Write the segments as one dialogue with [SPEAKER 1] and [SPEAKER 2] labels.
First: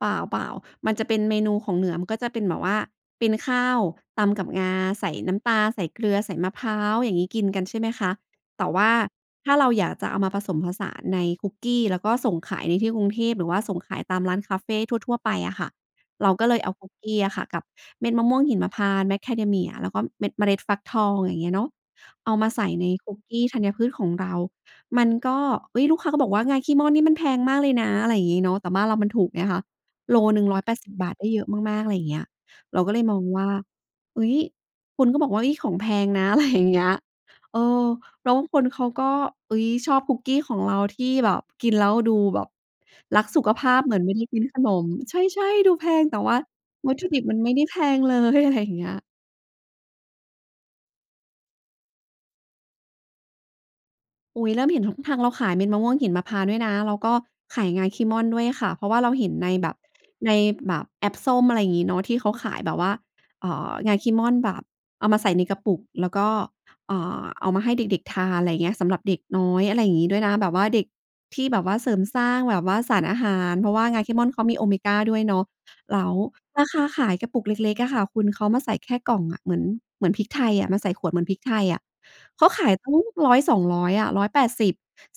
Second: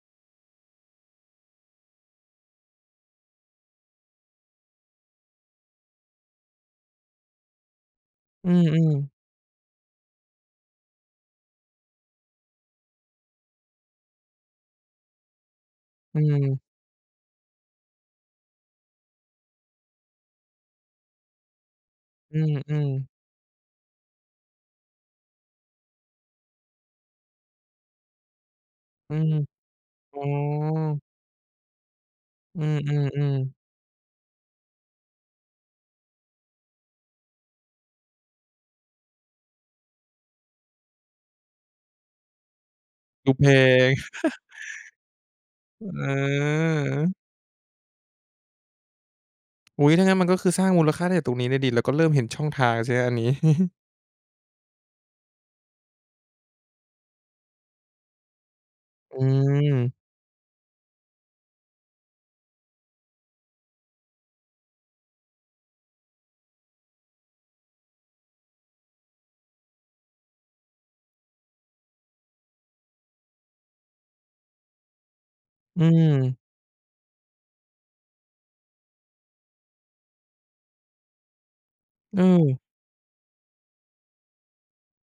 [SPEAKER 1] เปล่า ๆ มันจะเป็นเมนูของเหนือ มันก็จะเป็นแบบว่าเป็นข้าวตำกับงา ใส่น้ำปลา ใส่เกลือ ใส่มะพร้าว อย่างงี้กินกัน ใช่ไหมคะ
[SPEAKER 2] อื
[SPEAKER 1] แต่ว่
[SPEAKER 2] ม
[SPEAKER 1] า
[SPEAKER 2] ๆ
[SPEAKER 1] ถ้าเราอยากจะเอามาผสมผสานในคุกกี้ แล้วก็ส่งขายในที่กรุงเทพ หรือว่าส่งขายตามร้านคาเฟทั่ว ๆ ไปอะค่ะ
[SPEAKER 2] อื
[SPEAKER 1] เราก็เล
[SPEAKER 2] ม
[SPEAKER 1] ยเอาคุกกี้อะค่ะ กับเม็ดมะม่วงหิมพานต์ Macadamia แล้วก็เม็ดเมล็ดฟักทอง อย่างเงี้ยเนาะ เอ
[SPEAKER 2] อ
[SPEAKER 1] า
[SPEAKER 2] ื
[SPEAKER 1] มาใส่ใน
[SPEAKER 2] ม
[SPEAKER 1] ค
[SPEAKER 2] ๆ
[SPEAKER 1] ุกกี้ธัญพืชของเรา มันก็ เฮ้ย ลูกค้าก็บอกว่า "งาขี้ม่อนนี่มันแพงมากเลยนะ" อะไรอย่างงี้เนาะ แต่บ้านเรามัน
[SPEAKER 2] อื
[SPEAKER 1] ถูก
[SPEAKER 2] ม
[SPEAKER 1] ไงคะ โ
[SPEAKER 2] อ
[SPEAKER 1] ล
[SPEAKER 2] ๋
[SPEAKER 1] หนึ่ง 180
[SPEAKER 2] อ
[SPEAKER 1] บาท ได้เยอะมาก ๆ อะไรอย่างเงี้ย
[SPEAKER 2] อื
[SPEAKER 1] เราก็เลยมอง
[SPEAKER 2] ม
[SPEAKER 1] ว่
[SPEAKER 2] ๆ ๆ
[SPEAKER 1] า เฮ้ย! คนก็บอกว่า "เฮ้ย! ของแพงนะ" อะไร อย่างเงี้ย เออ แล้วบางคนเขาก็ เฮ้ย! ชอบคุกกี้ของเราที่แบบกินแล้วดูแบบรัก
[SPEAKER 2] ดู
[SPEAKER 1] ส
[SPEAKER 2] แ
[SPEAKER 1] ุ
[SPEAKER 2] พ
[SPEAKER 1] ขภาพเ
[SPEAKER 2] ง
[SPEAKER 1] หมือนไม่ได้กินขนม ใช่ ๆ ดูแพงแต่ว่า วัตถุ
[SPEAKER 2] เออ
[SPEAKER 1] ดิบมันไม่ได้แพง เลย อะไรอย่างเงี้ย
[SPEAKER 2] อุ๊ย! ถ้างั้นมันก็คือสร้างมูลค่าได้ตั้งแต่ตรงนี้เลยสิ แล้วก็เริ่มเห็นช่องทางสิครับอันนี้
[SPEAKER 1] อุ๊ย! เริ่มเห็นช่องทาง เราขายเม็ดมะม่วงหิมพานต์ด้วยนะ แล้วก็ขายงาขี้ม่อนด้วยค่ะ เพราะว่าเรา
[SPEAKER 2] อ
[SPEAKER 1] เห็นในแบบ
[SPEAKER 2] ืม
[SPEAKER 1] ในแบบแอพส้ม อะไรอย่างงี้เนาะ ที่เขาขายแบบว่า เอ่อ งาขี้ม่อนแบบเอามาใส่ในกระปุกแล้วก็ อ่า เอามาให้เด็ก ๆ ทาน อะไรอย่างเงี้ย สำหรับเด็กน้อย อะไรอย่างงี้ด้วยนะ แบบว่าเด็กที่แบบว่าเสริมสร้างแบบว่าสารอาหาร เพราะว่างาขี้ม่อนเขามีโอเมกาด้วยเนาะ
[SPEAKER 2] อื
[SPEAKER 1] แล้ว
[SPEAKER 2] ม
[SPEAKER 1] ราคาขายกระปุกเล็ก ๆ อะค่ะคุณ เขามาใส่แค่กล่องอะ เหมือน เหมือนพริกไทยอะ มาใส่ขวดเหมือนพริกไทยอะ
[SPEAKER 2] อื
[SPEAKER 1] เขา
[SPEAKER 2] ม
[SPEAKER 1] ขายตั้ง 100-200 อะ 180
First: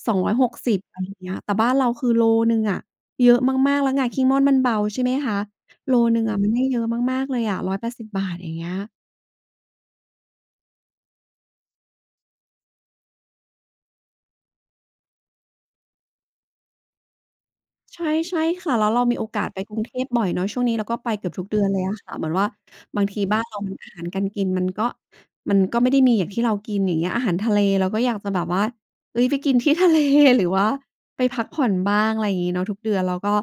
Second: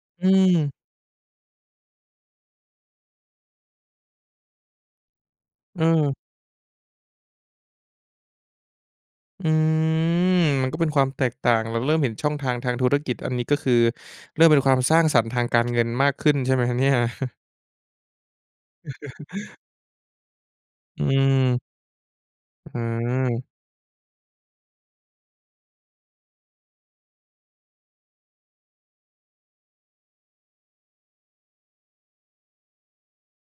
[SPEAKER 1] สอง
[SPEAKER 2] อ
[SPEAKER 1] ร
[SPEAKER 2] ื
[SPEAKER 1] ้อยหกส
[SPEAKER 2] ม
[SPEAKER 1] ิบ อะไรเงี้ย แต่บ้านเราคือโลหนึ่งอะ เยอะมาก ๆ แล้วงาขี้ม่อนมันเบา ใช่ไหมคะ
[SPEAKER 2] อ
[SPEAKER 1] โล
[SPEAKER 2] ืม
[SPEAKER 1] หนึ่งอะมันได้เยอะมาก ๆ เลยอะ 180 บาท อย่างเงี้ย
[SPEAKER 2] อืม มันก็เป็นความแตกต่าง เราเริ่มเห็นช่องทางทางธุรกิจ อันนี้ ก็คือเริ่มเป็นความสร้างสรรค์ทางการเงินมากขึ้น ใช่ไหมครับเนี่ย?
[SPEAKER 1] ใช่ ใช่ค่ะ แล้วเรามีโอกาสไปกรุงเทพบ่อยเนาะ ช่วงนี้เราก็
[SPEAKER 2] อื
[SPEAKER 1] ไป เกือบทุกเดื
[SPEAKER 2] ม
[SPEAKER 1] อนเลยอะค่ะ เหมือนว่า
[SPEAKER 2] อื
[SPEAKER 1] บางทีบ้า
[SPEAKER 2] ม
[SPEAKER 1] นเราอาหารการกินมันก็ มันก็ไม่ได้มีอย่างที่เรากิน อย่างเงี้ย อาหารทะเลเราก็อยากจะแบบว่า เฮ้ย ไปกินที่ ทะเล หรือว่าไปพักผ่อนบ้าง อะไรอย่างงี้เนาะ ทุกเดือนก็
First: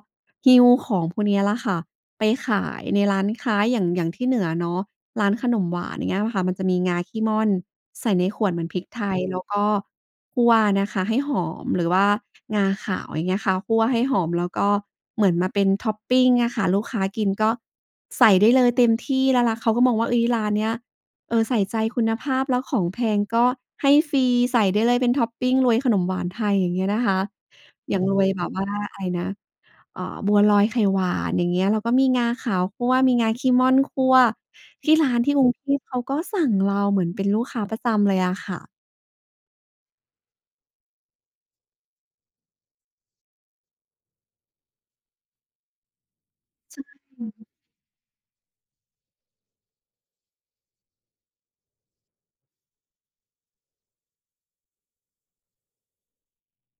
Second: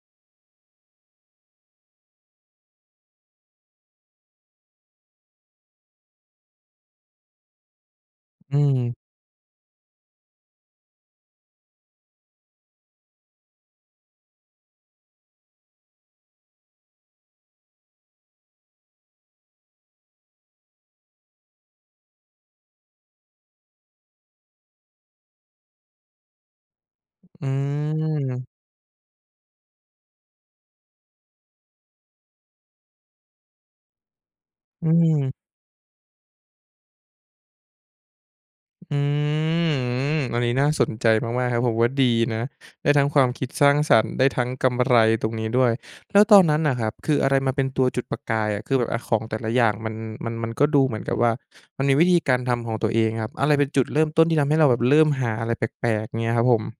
[SPEAKER 1] หิ้วของพวกนี้ละค่ะ ไปขายในร้านค้าอย่าง อย่างที่เหนือเนาะ ร้านขนมหวาน อย่างเงี้ยค่ะ มันจะมีงาขี้ม่อนใส่ในขวด
[SPEAKER 2] อื
[SPEAKER 1] เหมือนพริก
[SPEAKER 2] ม
[SPEAKER 1] ไทย แล้วก็คั่วนะคะให้หอม หรือว่างาขาว อย่างเงี้ยค่ะ คั่วให้หอมแล้วก็เหมือนมาเป็นท็อปปิงอะค่ะ ลูกค้ากินก็ใส่ได้เลยเต็มที่ แล้วร้าน เขาก็มองว่า เฮ้ย ร้านนี้ เออ ใส่ใจคุณภาพแล้วของแพงก็ให้ฟรี ใส่ได้เลยเป็นท็อปปิงรวยขนมหวานไทย อย่างเงี้ยนะคะ
[SPEAKER 2] อื
[SPEAKER 1] อย่างรวยแบ
[SPEAKER 2] ม
[SPEAKER 1] บว่าอะไรนะ เอ่อ บัวลอยไข่หวาน อย่างเงี้ย แล้วก็มีงาขาวคั่ว มีงาขี้ม่อนคั่ว
[SPEAKER 2] อ
[SPEAKER 1] ท
[SPEAKER 2] ื
[SPEAKER 1] ี่ร้านท
[SPEAKER 2] ม
[SPEAKER 1] ี่กรุงเทพเขาก็สั่งเราเหมือนเป็นลูกค้าประจำเลยอะค่ะ
[SPEAKER 2] อืม อันนี้น่าสนใจมาก ๆ ครับ ผมว่าดีนะ ได้ทั้งความคิดสร้างสรรค์ ได้ทั้งกำไรตรงนี้ด้วย แล้วตอนนั้นน่ะ
[SPEAKER 1] ใช่
[SPEAKER 2] ครั
[SPEAKER 1] ค
[SPEAKER 2] บ
[SPEAKER 1] ่
[SPEAKER 2] คืออะไร
[SPEAKER 1] ะ
[SPEAKER 2] มาเป็นตัวจุดประกายอะ คือแบบ อะ ของแต่ละอย่างมัน มัน มันก็ดูเหมือนกับว่า มันมีวิธีการทำของตัวเองครับ อะไรเป็นจุดเริ่มต้นที่ทำให้เราแบบเริ่มหาอะไรแปลก ๆ เงี้ยครับผม